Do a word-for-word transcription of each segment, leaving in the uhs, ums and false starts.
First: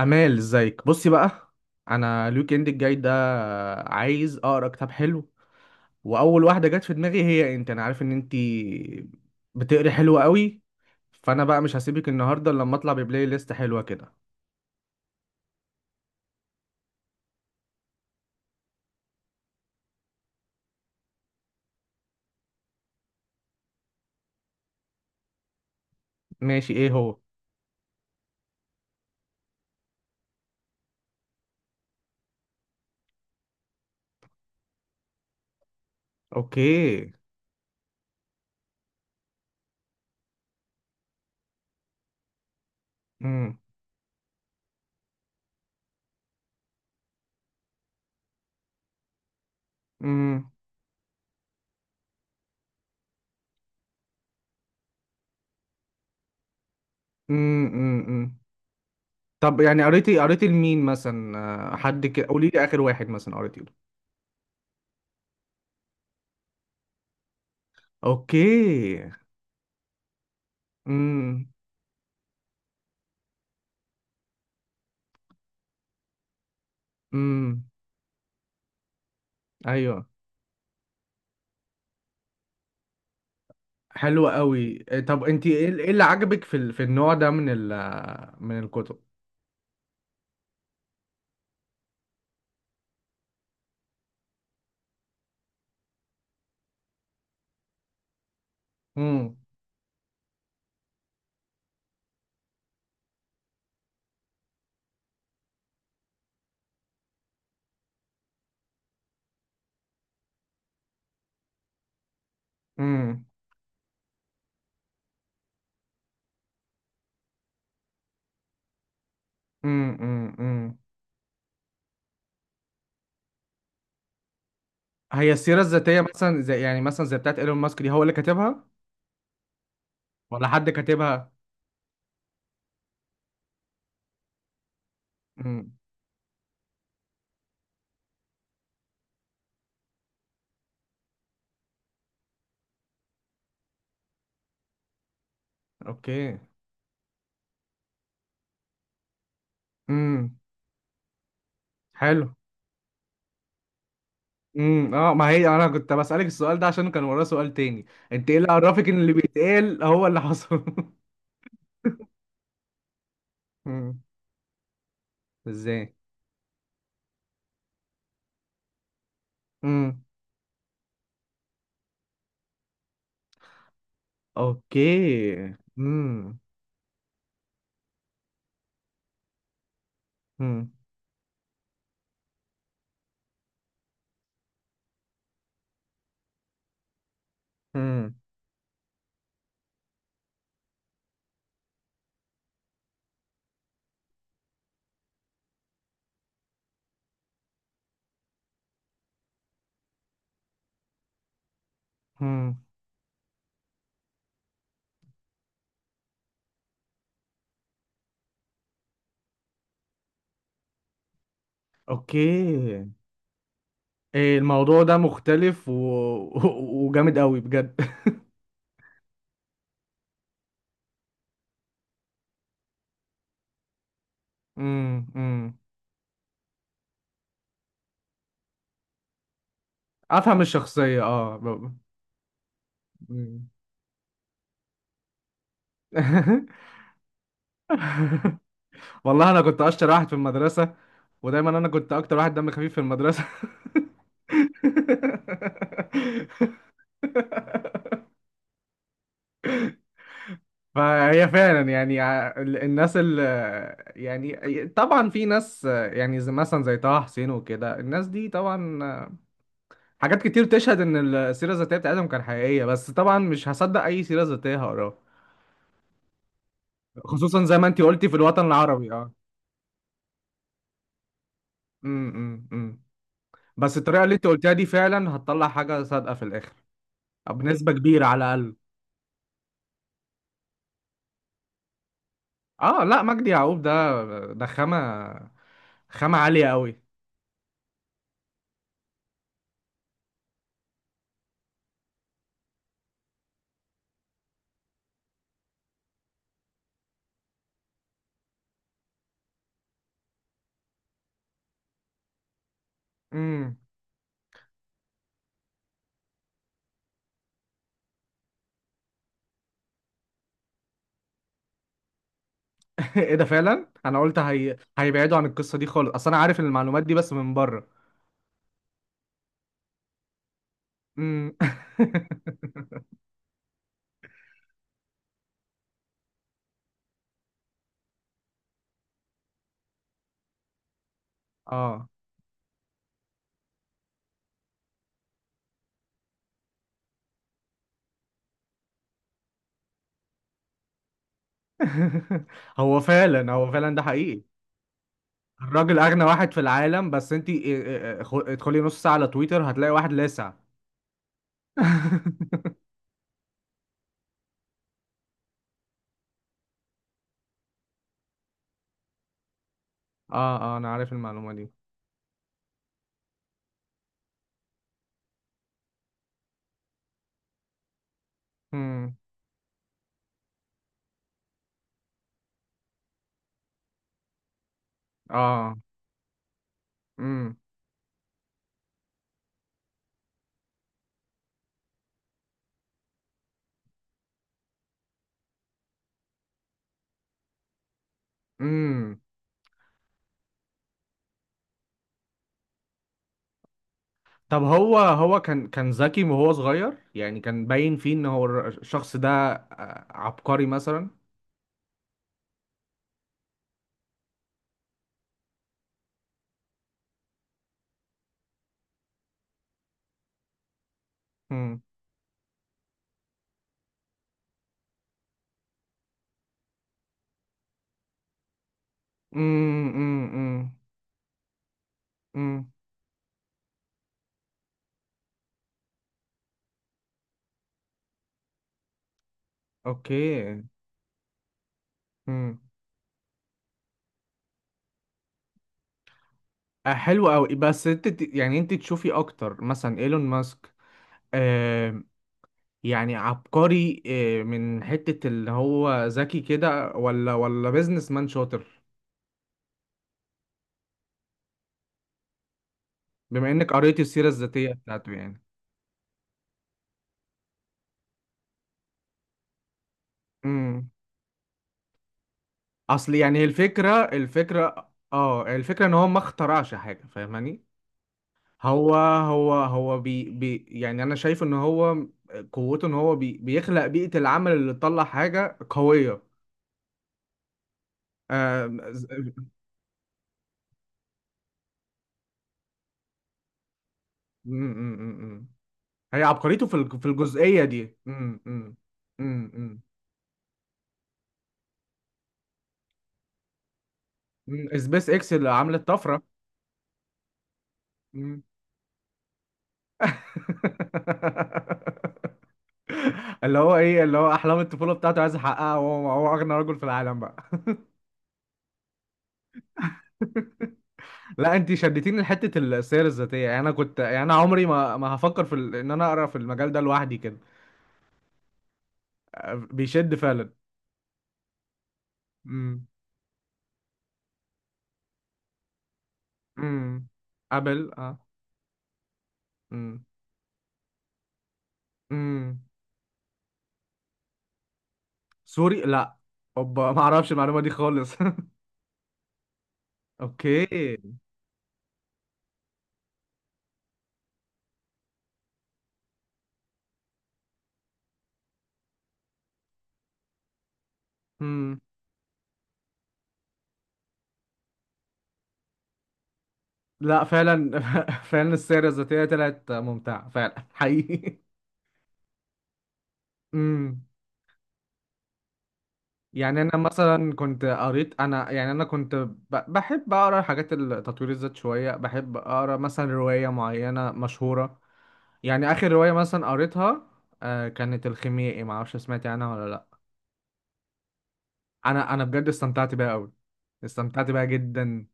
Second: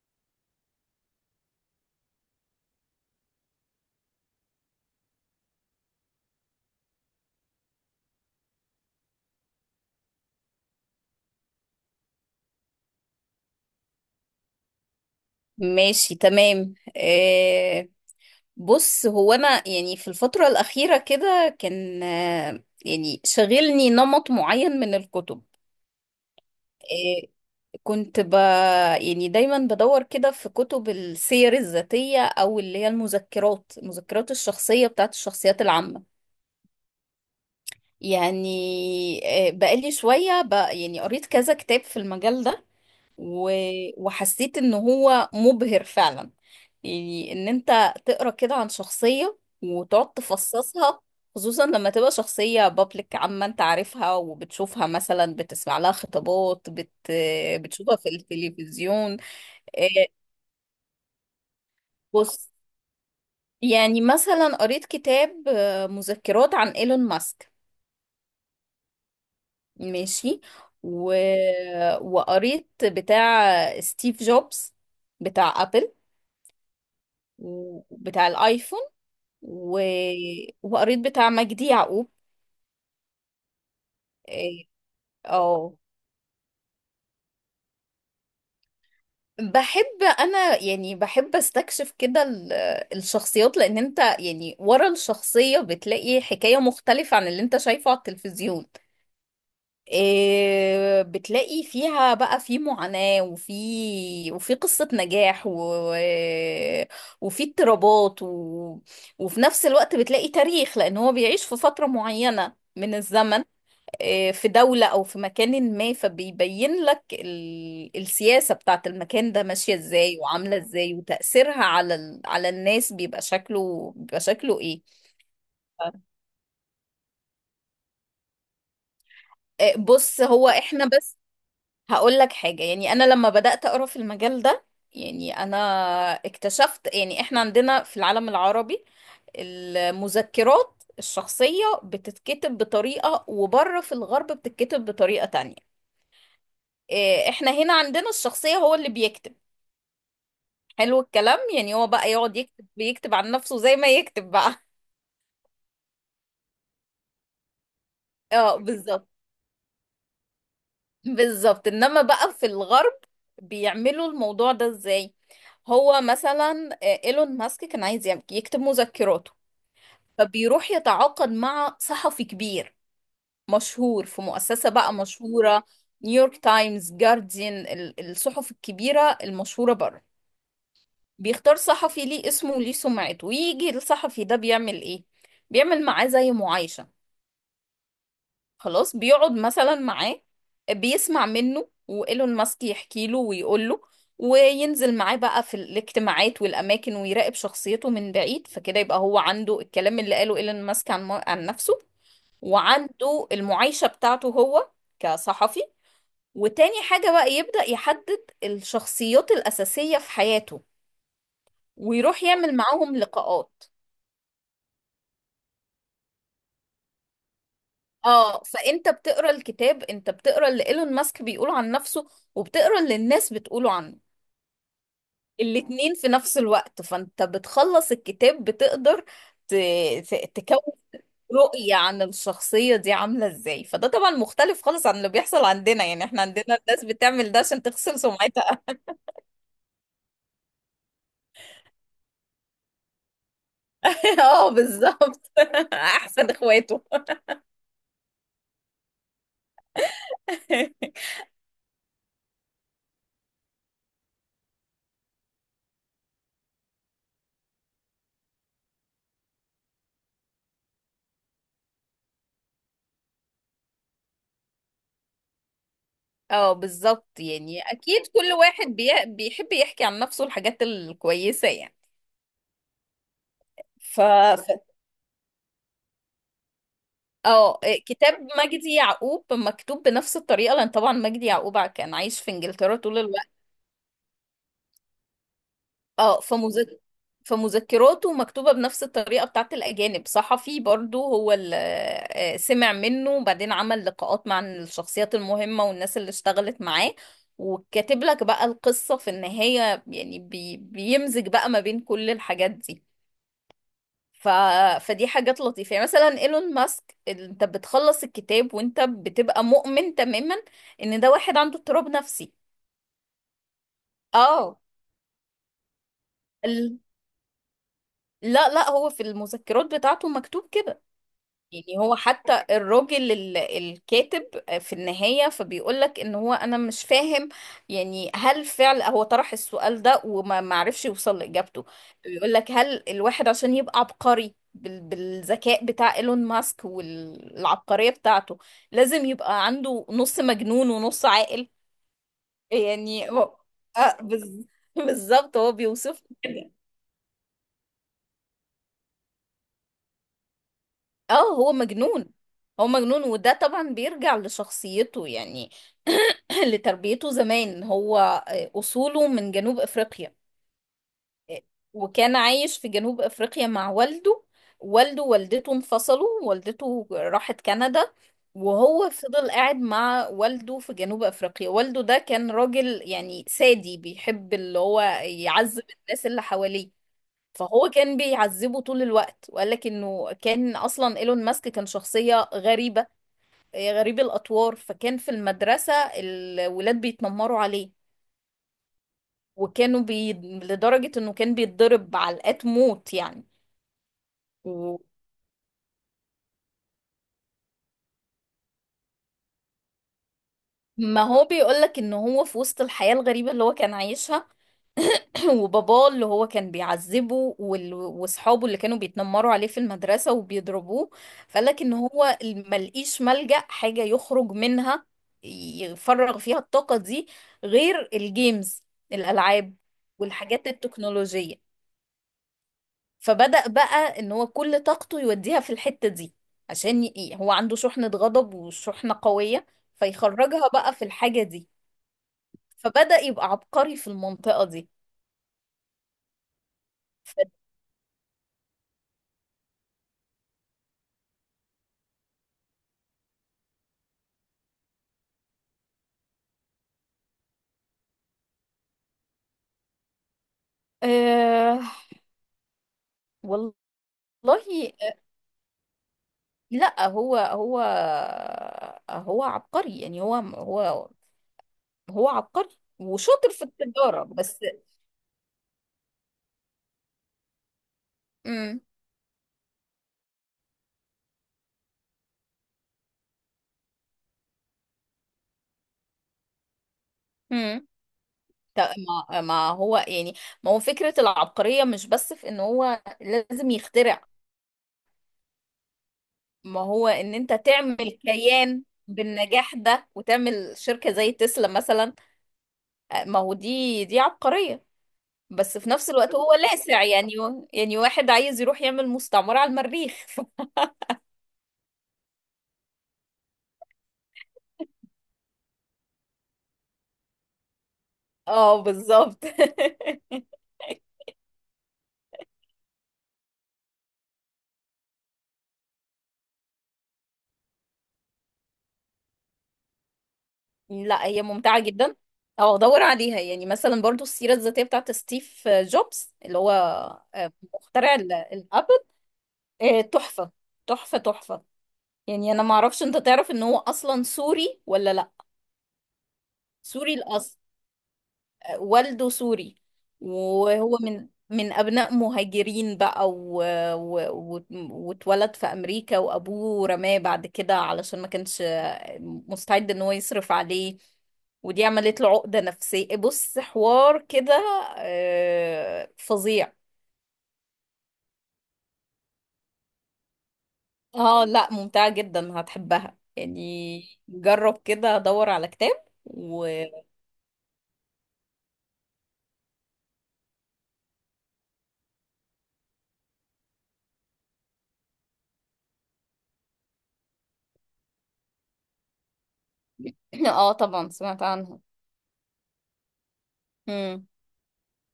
امال، ازيك؟ بصي بقى، انا الويك اند الجاي ده عايز اقرا كتاب حلو، واول واحده جت في دماغي هي انت. انا عارف ان انت بتقري حلو قوي، فانا بقى مش هسيبك النهارده الا لما اطلع ببلاي ليست حلوه كده. ماشي، تمام، آه. بص، هو انا يعني في الفترة الأخيرة كده كان آه يعني شغلني نمط معين من الكتب. ماشي، ايه هو؟ آه كنت ب يعني دايما بدور كده في كتب السير الذاتية، او اللي هي المذكرات المذكرات الشخصية بتاعت الشخصيات العامة. اوكي. يعني آه بقالي شوية ب... يعني قريت كذا كتاب في المجال ده، و... امم. وحسيت ان هو مبهر فعلا. يعني ان انت تقرا كده عن شخصية وتقعد امم. تفصصها، خصوصا لما تبقى شخصية بابليك عامة انت عارفها وبتشوفها مثلا، بتسمع لها خطابات، بت... امم. بتشوفها في امم. التلفزيون. طب يعني قريتي إيه، قريتي لمين مثلا؟ آه، حد كده قولي بص، لي اخر واحد مثلا قريتي له. يعني مثلا قريت كتاب، آه، مذكرات عن ايلون ماسك. اوكي. ماشي. و... امم. وقريت بتاع ستيف جوبز، بتاع ابل، امم. وبتاع الايفون، و... ايوه. وقريت بتاع مجدي يعقوب. حلوة إيه، قوي. إيه، طب انت ايه اه، إيه اللي عجبك في ال- في النوع ده من ال من الكتب؟ بحب انا، يعني بحب استكشف كده ال- الشخصيات، لان انت يعني ورا الشخصية بتلاقي حكاية مختلفة عن اللي انت شايفه على التلفزيون. امم. إيه، بتلاقي فيها بقى في معاناة، وفي وفي قصة نجاح، و... وفي اضطرابات، و... وفي نفس الوقت بتلاقي تاريخ، لان هو بيعيش في فترة معينة من امم. الزمن، آه، في دولة أو في مكان ما. فبيبين لك ال- السياسة بتاعت المكان ده ماشية امم. ازاي امم. وعاملة أمم. ازاي، وتأثيرها على ال... على الناس بيبقى شكله بيبقى شكله ايه. هي السيرة الذاتية مثلا زي يعني مثلا زي بتاعت ايلون ماسك دي، هو اللي كاتبها آه، بص، ولا هو حد احنا بس كاتبها؟ هقول لك حاجة. يعني انا لما بدأت اقرا في المجال ده، يعني انا امم. اكتشفت يعني احنا عندنا في العالم العربي المذكرات الشخصية بتتكتب بطريقة، وبره في الغرب بتتكتب بطريقة تانية. اوكي. آه، احنا هنا عندنا الشخصية هو اللي بيكتب. امم. حلو الكلام. يعني هو بقى حلو. يقعد يكتب بيكتب عن نفسه زي ما يكتب بقى. امم. اه، ما هي انا كنت بسألك السؤال ده عشان كان وراه سؤال تاني. انت ايه اللي اه، عرفك ان بالظبط، اللي بيتقال هو اللي حصل؟ بالظبط. انما بقى في الغرب امم. بيعملوا الموضوع ده ازاي؟ ازاي؟ هو مثلا، آه، ايلون ماسك كان عايز يعمل- يكتب مذكراته. امم. فبيروح يتعاقد مع صحفي كبير مشهور في مؤسسة بقى اوكي. مشهورة، نيويورك امم. تايمز، جارديان، ال- الصحف الكبيرة المشهورة بره. امم. بيختار صحفي ليه اسمه وليه سمعته، ويجي الصحفي ده بيعمل ايه؟ بيعمل معاه زي معايشة. امم. خلاص، بيقعد مثلا معاه، بيسمع منه، وإيلون ماسك يحكي له ويقول له، وينزل معاه بقى في الاجتماعات والأماكن، ويراقب شخصيته من بعيد. فكده يبقى هو عنده الكلام اللي قاله إيلون ماسك عن, عن نفسه. امم. وعنده المعايشة بتاعته هو كصحفي. وتاني حاجة بقى، يبدأ يحدد الشخصيات الأساسية في حياته ويروح يعمل اوكي. معاهم لقاءات. إيه، الموضوع ده مختلف و... وجامد قوي بجد. اه. فانت بتقرا الكتاب، انت بتقرا اللي ايلون ماسك بيقوله عن نفسه، وبتقرا اللي الناس بتقوله عنه، امم. امم. الاتنين في نفس الوقت. فانت بتخلص الكتاب بتقدر ت- ت- افهم تكون الشخصيه، اه ب- رؤية عن الشخصية دي عاملة مم. ازاي. فده طبعا مختلف خالص عن اللي بيحصل عندنا. يعني احنا عندنا الناس بتعمل ده عشان تغسل سمعتها. والله انا كنت اشطر واحد في المدرسه، ودايما انا كنت اكتر واحد دم خفيف في المدرسه. اه، بالظبط. احسن اخواته. فهي فعلا، يعني، ع- ال- الناس اللي يعني طبعا في ناس، يعني، زي مثلا زي طه حسين وكده، الناس دي طبعا حاجات كتير تشهد ان السيره الذاتيه بتاعتهم كان حقيقيه، بس طبعا مش هصدق اي سيره ذاتيه هقراها. اه، بالظبط. خصوصا زي يعني ما انت اكيد قلتي في كل الوطن واحد بي... العربي، اه. بيحب يحكي عن نفسه الحاجات الكويسة يعني. امم. امم. إمم. بس ف الطريقه اللي انت قلتها دي ف- فعلا هتطلع حاجه صادقه في الاخر، أو اه، بنسبه كبيره على كتاب الاقل. مجدي يعقوب مكتوب بنفس الطريقة، لأن طبعا مجدي يعقوب كان عايش في إنجلترا اه، طول لا، مجدي الوقت. يعقوب ده ده خامه. خامه اه، عاليه قوي. فمذك... فمذكراته مكتوبة بنفس الطريقة بتاعت الأجانب. صحفي برضو هو اللي سمع منه، وبعدين عمل لقاءات مع الشخصيات المهمة والناس اللي اشتغلت معاه، وكاتب لك بقى القصة في النهاية. يعني بي... بيمزج بقى ما بين كل الحاجات دي. امم. ف... فدي حاجات لطيفة. يعني مثلا ايلون ماسك، ال- انت بتخلص الكتاب وانت بتبقى مؤمن تماما ان ده واحد عنده اضطراب نفسي. ايه ده! فعلا انا قلت هي... اه، هيبعدوا عن القصه دي خالص، اصل انا عارف ال... المعلومات دي بس من بره. لا، لا، هو في المذكرات بتاعته مكتوب كده. امم. يعني هو حتى الراجل ال- الكاتب في النهاية، فبيقول لك ان هو انا مش فاهم. يعني هل فعل هو طرح السؤال ده وما معرفش يوصل لإجابته. اه. بيقول لك هل الواحد عشان يبقى عبقري بال- بالذكاء بتاع ايلون ماسك والعبقرية بتاعته، لازم يبقى عنده نص مجنون ونص عاقل. هو يعني فعلا هو هو فعلا ده آه حقيقي. بز- بالظبط، هو الراجل بيوصف. اغنى واحد في العالم، بس انت ادخلي نص ساعة على تويتر هتلاقي واحد لاسع. اه، هو مجنون. اه، هو مجنون، وده طبعا بيرجع لشخصيته يعني، لتربيته زمان. هو آه، أصوله من جنوب أفريقيا. اه، انا عارف المعلومة دي. وكان عايش في جنوب أفريقيا مع والده. والده ووالدته انفصلوا، والدته راحت كندا، وهو امم. فضل قاعد مع والده في جنوب أفريقيا. والده ده كان راجل يعني سادي، بيحب اللي هو اه. يعذب الناس اللي حواليه. امم. فهو كان بيعذبه طول الوقت. وقال لك انه كان اصلا ايلون ماسك كان شخصية غريبة، آه، غريب الاطوار. فكان في المدرسة الولاد بيتنمروا عليه، امم. وكانوا بي... لدرجة انه كان بيتضرب علقات موت يعني. طب، هو و- هو كان كان ذكي وهو صغير؟ يعني كان باين فيه ان هو الر- الشخص ده آه، عبقري مثلا؟ ما هو بيقول لك ان هو في وسط الحياة الغريبة اللي هو كان عايشها، وباباه اللي هو كان بيعذبه، وال- واصحابه اللي كانوا بيتنمروا عليه في المدرسة وبيضربوه، امم. فقالك ان هو ملقيش ملجأ حاجة يخرج منها، يفرغ فيها الطاقة دي، غير الجيمز، الألعاب، امم. والحاجات امم. التكنولوجية. امم. فبدأ بقى ان هو كل طاقته يوديها في الحتة دي، عشان ي- هو عنده شحنة غضب وشحنة قوية، اوكي. فيخرجها بقى في الحاجة دي، امم. فبدأ يبقى عبقري في المنطقة دي. آه، حلو ف... قوي. بس انت ت- يعني انت تشوفي اكتر مثلا ايلون ماسك يعني عبقري آه، من حتة اللي هو ذكي كده، ولا ولا بيزنس مان شاطر؟ أه... بما انك والله، قريت السيرة والله، الذاتية بتاعته آه، يعني. لا، هو، هو هو عبقري. يعني هو، امم. هو هو عبقري اصل يعني هي وشاطر في الفكرة التجارة بس. الفكرة اه الفكرة ان هو ما اخترعش حاجة، فاهماني؟ امم هو هو هو بي بي يعني انا شايف ان هو قوته ان هو بي بيخلق بيئة العمل اللي تطلع حاجة قوية. امم آه ز- ما ما هو يعني، ما هو فكرة العبقرية مش بس في ان هو لازم يخترع. أمم، أمم. أمم. هي عبقريته في ما الج- في هو ان انت الجزئية دي. تعمل امم. امم. كيان أمم. بالنجاح أمم. ده، وتعمل شركة زي تسلا مثلا، آه، ما هو دي دي مم، عبقرية. سبيس اكس اللي بس عملت في نفس طفرة. الوقت هو لاسع يعني يعني واحد مم. عايز يروح يعمل مستعمرة على المريخ. اللي هو ايه اللي هو احلام الطفولة بتاعته عايز يحققها، وهو هو اغنى رجل في العالم بقى. اه، بالظبط. لا، انت شدتيني لحته السير الذاتيه، يعني انا كنت يعني انا عمري ما ما هفكر في ال... ان انا اقرا في المجال ده لوحدي كده. آه، بيشد فعلا. لا، هي ممتعة جدا. اه، امم. دور عليها. يعني مثلا برضو السيرة الذاتية بتاعت ستيف، آه، جوبز، اللي هو امم. آه، ابل، اه. مخترع ال- الابل. آه، امم. تحفة، تحفة، تحفة. يعني انا امم. ما اعرفش، انت تعرف ان هو اصلا سوري ولا لا؟ سوري؟ لا. اوبا، ما سوري اعرفش الاصل. المعلومه دي خالص. والده سوري. اوكي. وهو من من أبناء مهاجرين بقى، و... و... و... واتولد في أمريكا. وأبوه رماه بعد كده علشان ما كانش مستعد إن هو يصرف عليه. ودي عملت له عقدة نفسية. بص حوار كده، آه، فظيع. لا فعلا. فعلا السيرة الذاتية طلعت ممتعة فعلا حقيقي. اه، لا، ممتعة جدا هتحبها يعني. امم. جرب كده دور على كتاب يعني و انا مثلا كنت قريت، انا يعني انا كنت ب- بحب اقرا حاجات تطوير الذات شوية، بحب اقرا مثلا رواية معينة مشهورة. يعني اخر رواية مثلا قريتها آه، كانت الخيميائي. ما اعرفش سمعت عنها ولا لا. اه، طبعا سمعت عنها. انا انا بجد استمتعت بيها قوي. امم. استمتعت بيها جدا.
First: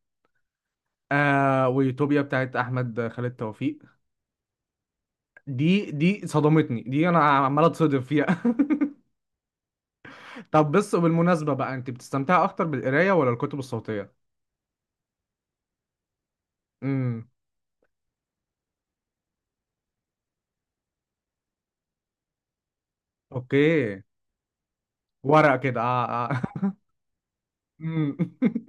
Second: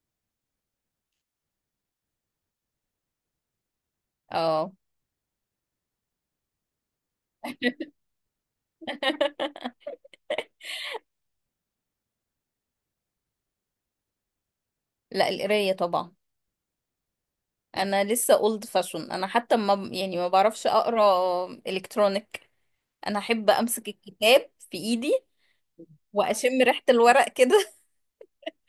آه ويوتوبيا بتاعت احمد خالد توفيق. اه. دي دي صدمتني، دي انا عمال اتصدم فيها. طب بس وبالمناسبة بقى، انت بتستمتعي اكتر بالقراية ولا الكتب الصوتية؟ لا، القراية طبعا. امم. انا لسه اولد فاشون. انا حتى ما يعني ما بعرفش اقرا الكترونيك. انا احب امسك اوكي. الكتاب في ايدي، ورق كده، اه. اه. واشم ريحة الورق كده. امم.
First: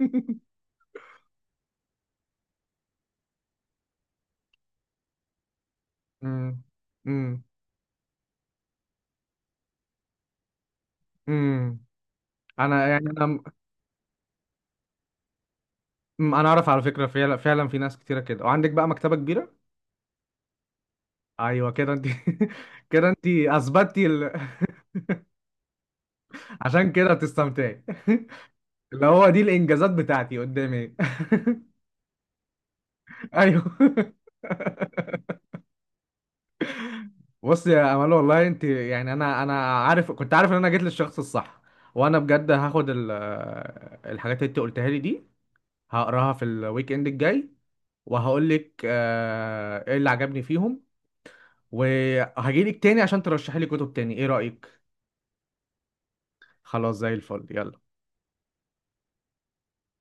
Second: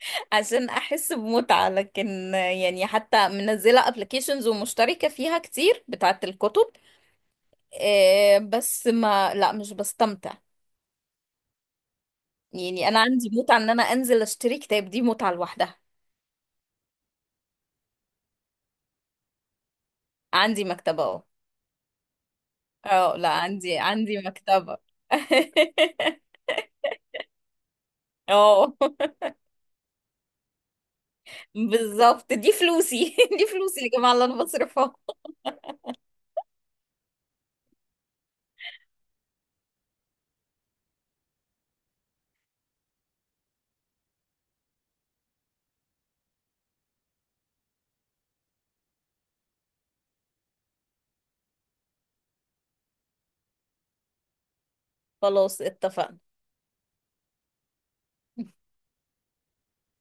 عشان احس بمتعة، لكن يعني حتى منزلة ابلكيشنز ومشتركة فيها كتير بتاعة امم. الكتب، امم. آه، بس ما لا، مش بستمتع. أمم. انا يعني انا يعني عندي انا. متعة ان انا انزل اشتري كتاب، دي متعة لوحدها. أمم، انا اعرف على فكرة، فعلا فعلا في ناس كتيرة كده، وعندك بقى مكتبة كبيرة. عندي مكتبة اهو. ايوه، كده انت. كده اه، انت لا، عندي اثبتي عندي ال... مكتبة. عشان كده بتستمتعي. اه، اللي هو دي الانجازات بتاعتي قدامي. بالظبط، دي فلوسي. دي ايوه. فلوسي يا جماعة اللي انا بصرفها. بص يا امال، والله انت يعني انا انا عارف كنت عارف ان انا جيت للشخص الصح، وانا بجد هاخد ال- الحاجات اللي انت قلتها لي دي، هقراها في الويك اند الجاي، وهقول لك آه، ايه اللي عجبني فيهم، وهجيلك تاني عشان ترشحي لي كتب تاني. ايه رأيك؟ خلاص، اتفقنا. خلاص، زي الفل، يلا.